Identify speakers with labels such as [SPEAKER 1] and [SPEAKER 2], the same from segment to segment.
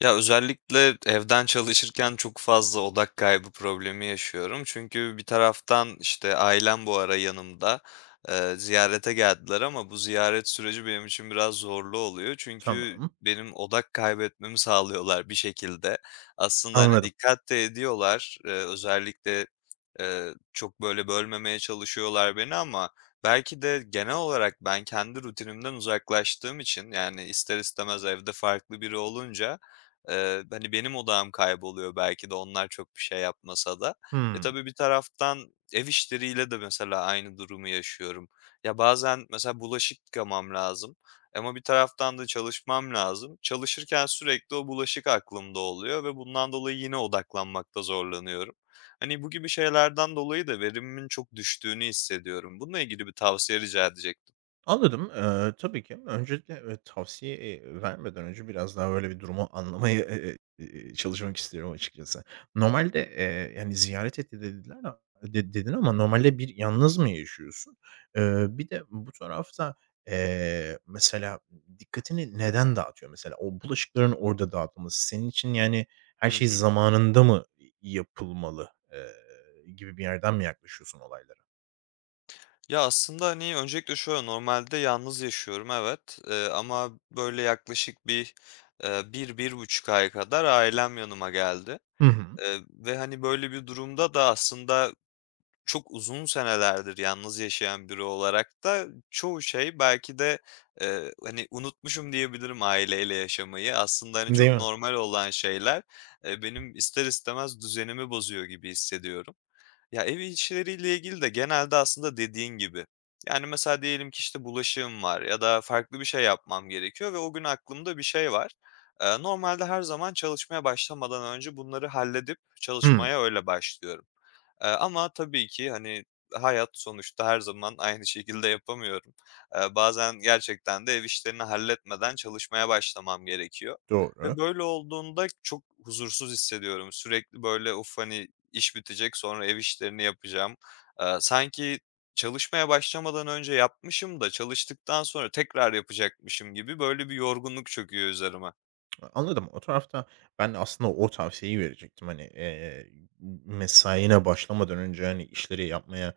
[SPEAKER 1] Ya, özellikle evden çalışırken çok fazla odak kaybı problemi yaşıyorum. Çünkü bir taraftan, işte, ailem bu ara yanımda, ziyarete geldiler ama bu ziyaret süreci benim için biraz zorlu oluyor. Çünkü
[SPEAKER 2] Tamam,
[SPEAKER 1] benim odak kaybetmemi sağlıyorlar bir şekilde. Aslında, hani,
[SPEAKER 2] anladım.
[SPEAKER 1] dikkat de ediyorlar. Özellikle, çok, böyle, bölmemeye çalışıyorlar beni ama belki de genel olarak ben kendi rutinimden uzaklaştığım için, yani, ister istemez evde farklı biri olunca hani, benim odağım kayboluyor belki de onlar çok bir şey yapmasa da. E,
[SPEAKER 2] Hımm,
[SPEAKER 1] tabii bir taraftan ev işleriyle de mesela aynı durumu yaşıyorum. Ya, bazen mesela bulaşık yıkamam lazım ama bir taraftan da çalışmam lazım. Çalışırken sürekli o bulaşık aklımda oluyor ve bundan dolayı yine odaklanmakta zorlanıyorum. Hani, bu gibi şeylerden dolayı da verimimin çok düştüğünü hissediyorum. Bununla ilgili bir tavsiye rica edecektim.
[SPEAKER 2] anladım. Tabii ki. Öncelikle, evet, tavsiye, vermeden önce biraz daha, böyle, bir durumu anlamaya, çalışmak istiyorum açıkçası. Normalde, yani, ziyaret etti dediler de dedin ama normalde bir yalnız mı yaşıyorsun? Bir de bu tarafta, mesela dikkatini neden dağıtıyor? Mesela o bulaşıkların orada dağıtılması senin için, yani, her
[SPEAKER 1] Hı
[SPEAKER 2] şey
[SPEAKER 1] hı.
[SPEAKER 2] zamanında mı yapılmalı, gibi bir yerden mi yaklaşıyorsun olaylara?
[SPEAKER 1] Ya, aslında, hani, öncelikle şöyle, normalde yalnız yaşıyorum, evet, ama böyle yaklaşık bir, bir buçuk ay kadar ailem yanıma geldi,
[SPEAKER 2] Hı hı.
[SPEAKER 1] ve, hani, böyle bir durumda da aslında çok uzun senelerdir yalnız yaşayan biri olarak da çoğu şey belki de, hani, unutmuşum diyebilirim aileyle yaşamayı. Aslında, hani,
[SPEAKER 2] Değil
[SPEAKER 1] çok
[SPEAKER 2] mi?
[SPEAKER 1] normal olan şeyler, benim ister istemez düzenimi bozuyor gibi hissediyorum. Ya, ev işleriyle ilgili de genelde aslında dediğin gibi. Yani, mesela diyelim ki, işte, bulaşığım var ya da farklı bir şey yapmam gerekiyor ve o gün aklımda bir şey var. Normalde her zaman çalışmaya başlamadan önce bunları halledip
[SPEAKER 2] Hımm.
[SPEAKER 1] çalışmaya öyle başlıyorum. Ama tabii ki, hani, hayat sonuçta her zaman aynı şekilde yapamıyorum. Bazen gerçekten de ev işlerini halletmeden çalışmaya başlamam gerekiyor ve
[SPEAKER 2] Doğru.
[SPEAKER 1] böyle olduğunda çok huzursuz hissediyorum. Sürekli böyle, "Of, hani, iş bitecek, sonra ev işlerini yapacağım." Sanki çalışmaya başlamadan önce yapmışım da çalıştıktan sonra tekrar yapacakmışım gibi böyle bir yorgunluk çöküyor üzerime
[SPEAKER 2] Anladım. O tarafta ben de aslında o tavsiyeyi verecektim. Hani, mesaine başlamadan önce, hani, işleri yapmaya,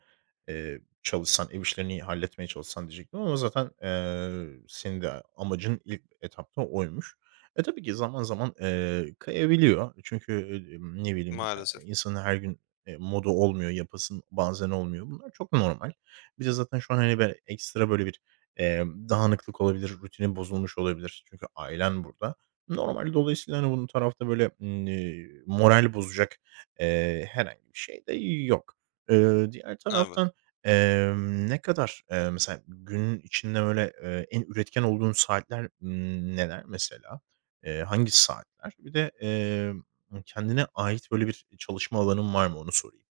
[SPEAKER 2] çalışsan, ev işlerini halletmeye çalışsan diyecektim ama zaten, senin de amacın ilk etapta oymuş. Tabii ki zaman zaman, kayabiliyor. Çünkü, ne bileyim,
[SPEAKER 1] maalesef.
[SPEAKER 2] insanın her gün, modu olmuyor, yapasın bazen olmuyor. Bunlar çok normal. Bir de zaten şu an, hani, böyle, ekstra böyle bir, dağınıklık olabilir, rutinin bozulmuş olabilir. Çünkü ailen burada. Normal. Dolayısıyla, hani, bunun tarafta böyle, moral bozacak, herhangi bir şey de yok. Diğer
[SPEAKER 1] Evet.
[SPEAKER 2] taraftan, ne kadar, mesela günün içinde böyle, en üretken olduğun saatler, neler mesela? Hangi saatler? Bir de, kendine ait böyle bir çalışma alanın var mı? Onu sorayım.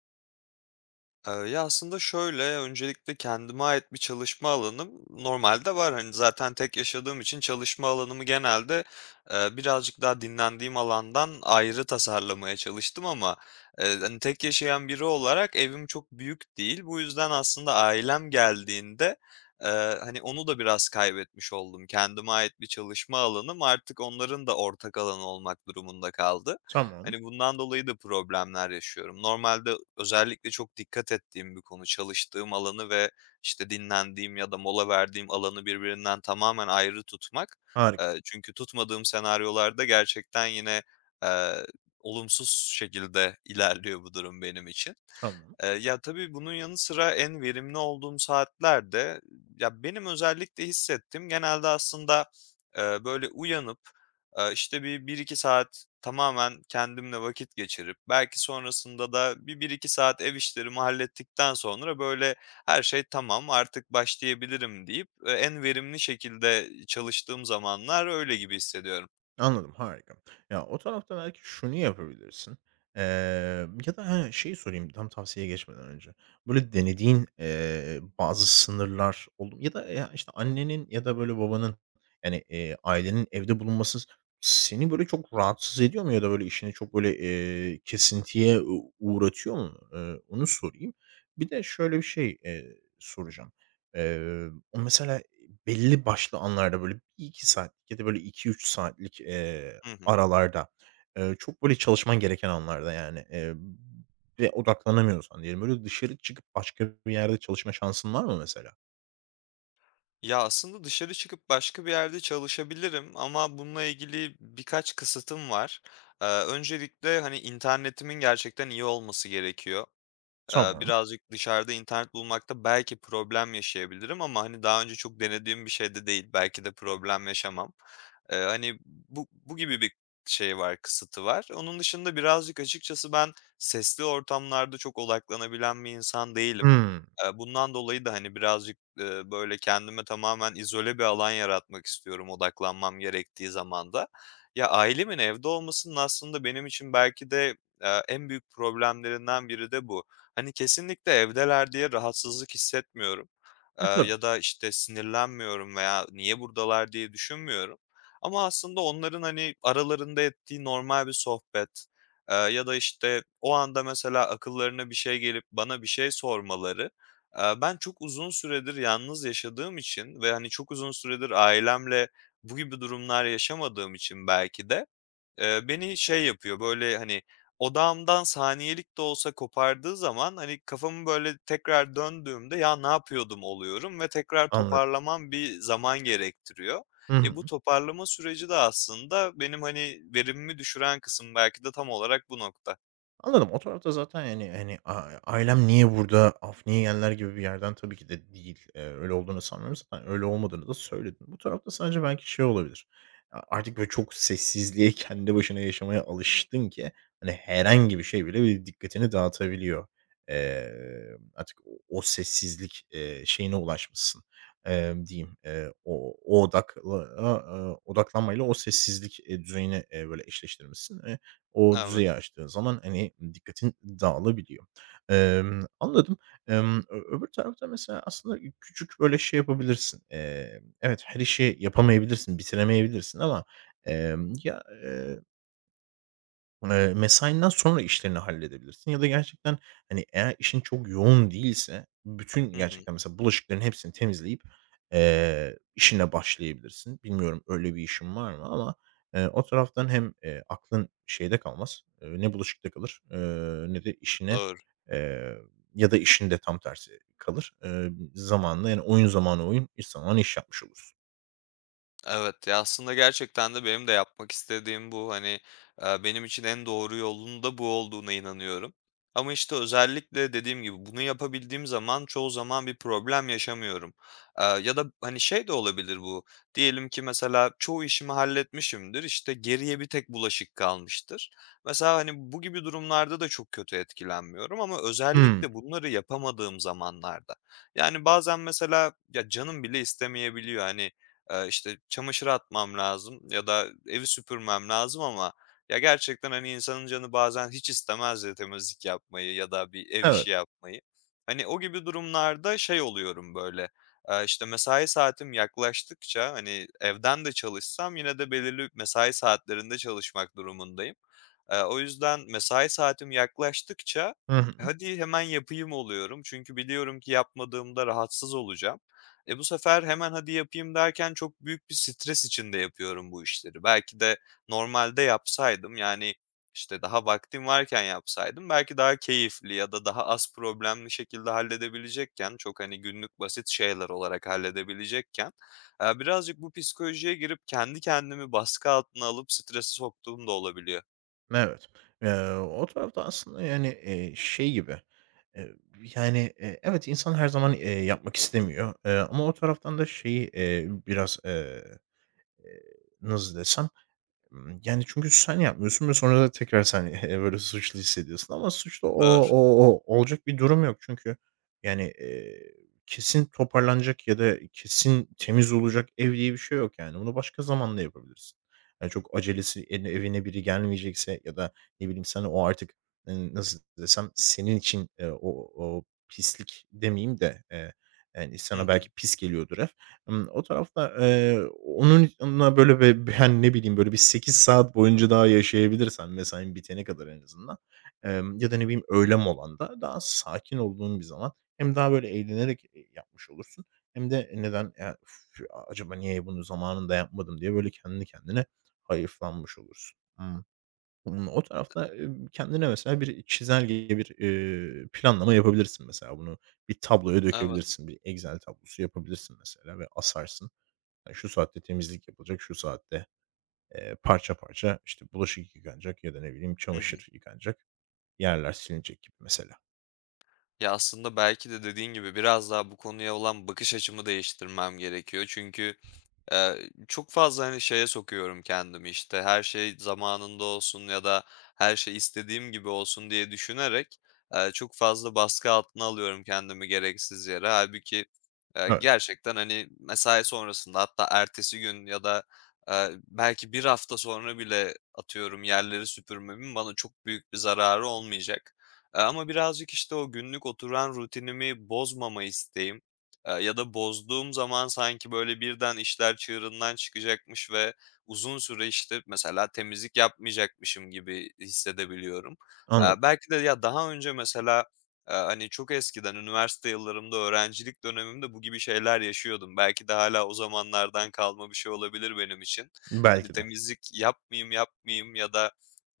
[SPEAKER 1] Ya, aslında şöyle, öncelikle kendime ait bir çalışma alanım normalde var. Hani, zaten tek yaşadığım için çalışma alanımı genelde, birazcık daha dinlendiğim alandan ayrı tasarlamaya çalıştım ama, hani, tek yaşayan biri olarak evim çok büyük değil. Bu yüzden aslında ailem geldiğinde, hani, onu da biraz kaybetmiş oldum. Kendime ait bir çalışma alanım artık onların da ortak alanı olmak durumunda kaldı.
[SPEAKER 2] Tamam.
[SPEAKER 1] Hani, bundan dolayı da problemler yaşıyorum. Normalde özellikle çok dikkat ettiğim bir konu. Çalıştığım alanı ve, işte, dinlendiğim ya da mola verdiğim alanı birbirinden tamamen ayrı tutmak.
[SPEAKER 2] Harika.
[SPEAKER 1] Çünkü tutmadığım senaryolarda gerçekten yine, eee, olumsuz şekilde ilerliyor bu durum benim için.
[SPEAKER 2] Tamam.
[SPEAKER 1] Ya, tabii bunun yanı sıra en verimli olduğum saatlerde. Ya, benim özellikle hissettiğim genelde aslında, böyle uyanıp işte, bir 1-2 saat tamamen kendimle vakit geçirip belki sonrasında da bir 1-2 saat ev işlerimi hallettikten sonra, böyle, her şey tamam, artık başlayabilirim deyip, en verimli şekilde çalıştığım zamanlar öyle gibi hissediyorum.
[SPEAKER 2] Anladım, harika. Ya, o tarafta belki şunu yapabilirsin, eee, ya da şeyi sorayım tam tavsiyeye geçmeden önce. Böyle denediğin, bazı sınırlar oldu mu? Ya da, ya, işte, annenin ya da böyle babanın, yani, ailenin evde bulunması seni böyle çok rahatsız ediyor mu ya da böyle işini çok böyle, kesintiye uğratıyor mu? Onu sorayım. Bir de şöyle bir şey, soracağım. O mesela Belli başlı anlarda, böyle, 1-2 saatlik ya da, böyle, 2-3 saatlik,
[SPEAKER 1] Hı hı.
[SPEAKER 2] aralarda, çok, böyle, çalışman gereken anlarda, yani, ve odaklanamıyorsan diyelim, böyle, dışarı çıkıp başka bir yerde çalışma şansın var mı mesela?
[SPEAKER 1] Ya, aslında dışarı çıkıp başka bir yerde çalışabilirim ama bununla ilgili birkaç kısıtım var. Öncelikle, hani, internetimin gerçekten iyi olması gerekiyor.
[SPEAKER 2] Tamam.
[SPEAKER 1] Birazcık dışarıda internet bulmakta belki problem yaşayabilirim ama, hani, daha önce çok denediğim bir şey de değil. Belki de problem yaşamam. Hani, bu gibi bir şey var, kısıtı var. Onun dışında birazcık açıkçası ben sesli ortamlarda çok odaklanabilen bir insan değilim.
[SPEAKER 2] Hımm.
[SPEAKER 1] Bundan dolayı da, hani, birazcık, böyle, kendime tamamen izole bir alan yaratmak istiyorum odaklanmam gerektiği zaman da. Ya, ailemin evde olmasının aslında benim için belki de, en büyük problemlerinden biri de bu. Hani, kesinlikle evdeler diye rahatsızlık hissetmiyorum,
[SPEAKER 2] Tabii.
[SPEAKER 1] ya da, işte, sinirlenmiyorum veya niye buradalar diye düşünmüyorum. Ama aslında onların, hani, aralarında ettiği normal bir sohbet, ya da, işte, o anda mesela akıllarına bir şey gelip bana bir şey sormaları, ben çok uzun süredir yalnız yaşadığım için ve, hani, çok uzun süredir ailemle bu gibi durumlar yaşamadığım için belki de, beni şey yapıyor, böyle, hani, odağımdan saniyelik de olsa kopardığı zaman, hani, kafamı, böyle, tekrar döndüğümde "Ya, ne yapıyordum?" oluyorum ve tekrar
[SPEAKER 2] Anladım.
[SPEAKER 1] toparlamam bir zaman gerektiriyor.
[SPEAKER 2] Hı
[SPEAKER 1] E,
[SPEAKER 2] hı.
[SPEAKER 1] bu toparlama süreci de aslında benim, hani, verimimi düşüren kısım belki de tam olarak bu nokta.
[SPEAKER 2] Anladım. O tarafta zaten, yani, hani, ailem niye burada, niye yerler gibi bir yerden tabii ki de değil. Öyle olduğunu sanmıyorum. Zaten öyle olmadığını da söyledin. Bu tarafta sadece belki şey olabilir. Artık böyle çok sessizliğe, kendi başına yaşamaya alıştın ki, hani, herhangi bir şey bile bir dikkatini dağıtabiliyor. Eee, artık o sessizlik, şeyine ulaşmışsın, diyeyim. O o odakla a odaklanmayla o sessizlik, düzeyini, böyle eşleştirmişsin. O
[SPEAKER 1] Evet.
[SPEAKER 2] düzeyi aştığın zaman, hani, dikkatin dağılabiliyor. Anladım. Ö öbür tarafta mesela aslında küçük, böyle, şey yapabilirsin. Evet, her işi yapamayabilirsin, bitiremeyebilirsin ama, ya, mesainden sonra işlerini halledebilirsin ya da gerçekten, hani, eğer işin çok yoğun değilse bütün
[SPEAKER 1] Hı hı.
[SPEAKER 2] gerçekten mesela bulaşıkların hepsini temizleyip, işine başlayabilirsin. Bilmiyorum öyle bir işin var mı ama, o taraftan hem, aklın şeyde kalmaz, ne bulaşıkta kalır, ne de işine,
[SPEAKER 1] Doğru.
[SPEAKER 2] eee, ya da işinde tam tersi kalır. Zamanla yani oyun zamanı oyun, iş zamanı iş yapmış olursun.
[SPEAKER 1] Evet, ya, aslında gerçekten de benim de yapmak istediğim bu. Hani, benim için en doğru yolun da bu olduğuna inanıyorum. Ama, işte, özellikle dediğim gibi bunu yapabildiğim zaman çoğu zaman bir problem yaşamıyorum. Ya da, hani, şey de olabilir bu, diyelim ki mesela çoğu işimi halletmişimdir, işte, geriye bir tek bulaşık kalmıştır. Mesela, hani, bu gibi durumlarda da çok kötü etkilenmiyorum ama
[SPEAKER 2] Hımm.
[SPEAKER 1] özellikle bunları yapamadığım zamanlarda. Yani, bazen mesela, ya, canım bile istemeyebiliyor. Hani, işte, çamaşır atmam lazım ya da evi süpürmem lazım ama ya, gerçekten, hani, insanın canı bazen hiç istemez ya temizlik yapmayı ya da bir ev işi
[SPEAKER 2] Evet.
[SPEAKER 1] yapmayı. Hani, o gibi durumlarda şey oluyorum, böyle, işte, mesai saatim yaklaştıkça, hani, evden de çalışsam yine de belirli mesai saatlerinde çalışmak durumundayım. O yüzden mesai saatim yaklaştıkça,
[SPEAKER 2] Hı hı.
[SPEAKER 1] "Hadi, hemen yapayım." oluyorum. Çünkü biliyorum ki yapmadığımda rahatsız olacağım. E, bu sefer hemen hadi yapayım derken çok büyük bir stres içinde yapıyorum bu işleri. Belki de normalde yapsaydım, yani, işte, daha vaktim varken yapsaydım belki daha keyifli ya da daha az problemli şekilde halledebilecekken, çok, hani, günlük basit şeyler olarak halledebilecekken, birazcık bu psikolojiye girip kendi kendimi baskı altına alıp strese soktuğum da olabiliyor.
[SPEAKER 2] Evet. O tarafta aslında, yani, şey gibi, eee, yani, evet, insan her zaman, yapmak istemiyor, ama o taraftan da şeyi, biraz, eee, nasıl desem, yani, çünkü sen yapmıyorsun ve sonra da tekrar sen, böyle suçlu hissediyorsun ama suçlu o
[SPEAKER 1] Doğru.
[SPEAKER 2] o o olacak bir durum yok. Çünkü, yani, kesin toparlanacak ya da kesin temiz olacak ev diye bir şey yok, yani. Bunu başka zaman da yapabilirsin. Yani, çok acelesi evine biri gelmeyecekse ya da ne bileyim sen o artık, nasıl desem, senin için, o pislik demeyeyim de, yani,
[SPEAKER 1] Hı
[SPEAKER 2] sana
[SPEAKER 1] hı.
[SPEAKER 2] belki pis geliyordur ev. O tarafta, onun onunla böyle hani, ne bileyim, böyle bir 8 saat boyunca daha yaşayabilirsen mesain bitene kadar en azından, ya da ne bileyim öğle molanda daha sakin olduğun bir zaman hem daha böyle eğlenerek, yapmış olursun hem de neden, "Ya, üf, acaba niye bunu zamanında yapmadım?" diye böyle kendi kendine hayıflanmış olursun. O tarafta, kendine mesela bir çizelge, bir, planlama yapabilirsin mesela. Bunu bir tabloya
[SPEAKER 1] Evet.
[SPEAKER 2] dökebilirsin. Bir Excel tablosu yapabilirsin mesela ve asarsın. Ya, şu saatte temizlik yapılacak, şu saatte, parça parça, işte, bulaşık yıkanacak ya da ne bileyim
[SPEAKER 1] Hı hı.
[SPEAKER 2] çamaşır yıkanacak, yerler silinecek gibi mesela.
[SPEAKER 1] Ya, aslında belki de dediğin gibi biraz daha bu konuya olan bakış açımı değiştirmem gerekiyor. Çünkü çok fazla, hani, şeye sokuyorum kendimi, işte, her şey zamanında olsun ya da her şey istediğim gibi olsun diye düşünerek, çok fazla baskı altına alıyorum kendimi gereksiz yere. Halbuki
[SPEAKER 2] Evet,
[SPEAKER 1] gerçekten, hani, mesai sonrasında hatta ertesi gün ya da, belki bir hafta sonra bile atıyorum yerleri süpürmemin bana çok büyük bir zararı olmayacak. Ama birazcık, işte, o günlük oturan rutinimi bozmama isteğim, ya da bozduğum zaman sanki böyle birden işler çığırından çıkacakmış ve uzun süre, işte, mesela temizlik yapmayacakmışım gibi hissedebiliyorum.
[SPEAKER 2] anladım.
[SPEAKER 1] Belki de ya, daha önce mesela, hani, çok eskiden üniversite yıllarımda, öğrencilik dönemimde bu gibi şeyler yaşıyordum. Belki de hala o zamanlardan kalma bir şey olabilir benim için. Hani,
[SPEAKER 2] Belki de.
[SPEAKER 1] temizlik yapmayayım, yapmayayım ya da,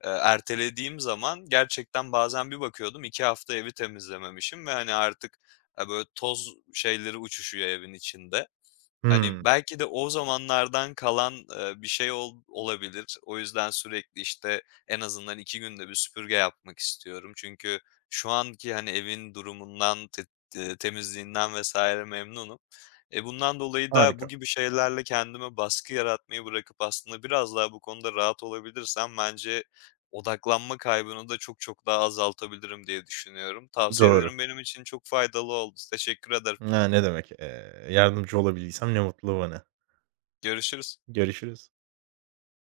[SPEAKER 1] ertelediğim zaman gerçekten bazen bir bakıyordum 2 hafta evi temizlememişim ve, hani, artık böyle toz şeyleri uçuşuyor evin içinde. Hani,
[SPEAKER 2] Hımm,
[SPEAKER 1] belki de o zamanlardan kalan, bir şey olabilir. O yüzden sürekli, işte, en azından 2 günde bir süpürge yapmak istiyorum. Çünkü şu anki, hani, evin durumundan, temizliğinden vesaire memnunum. E, bundan dolayı da bu
[SPEAKER 2] harika.
[SPEAKER 1] gibi şeylerle kendime baskı yaratmayı bırakıp aslında biraz daha bu konuda rahat olabilirsem bence odaklanma kaybını da çok çok daha azaltabilirim diye düşünüyorum.
[SPEAKER 2] Doğru.
[SPEAKER 1] Tavsiyelerin benim için çok faydalı oldu. Teşekkür ederim.
[SPEAKER 2] Ya, ne demek, yardımcı olabildiysem ne mutlu bana.
[SPEAKER 1] Görüşürüz.
[SPEAKER 2] Görüşürüz.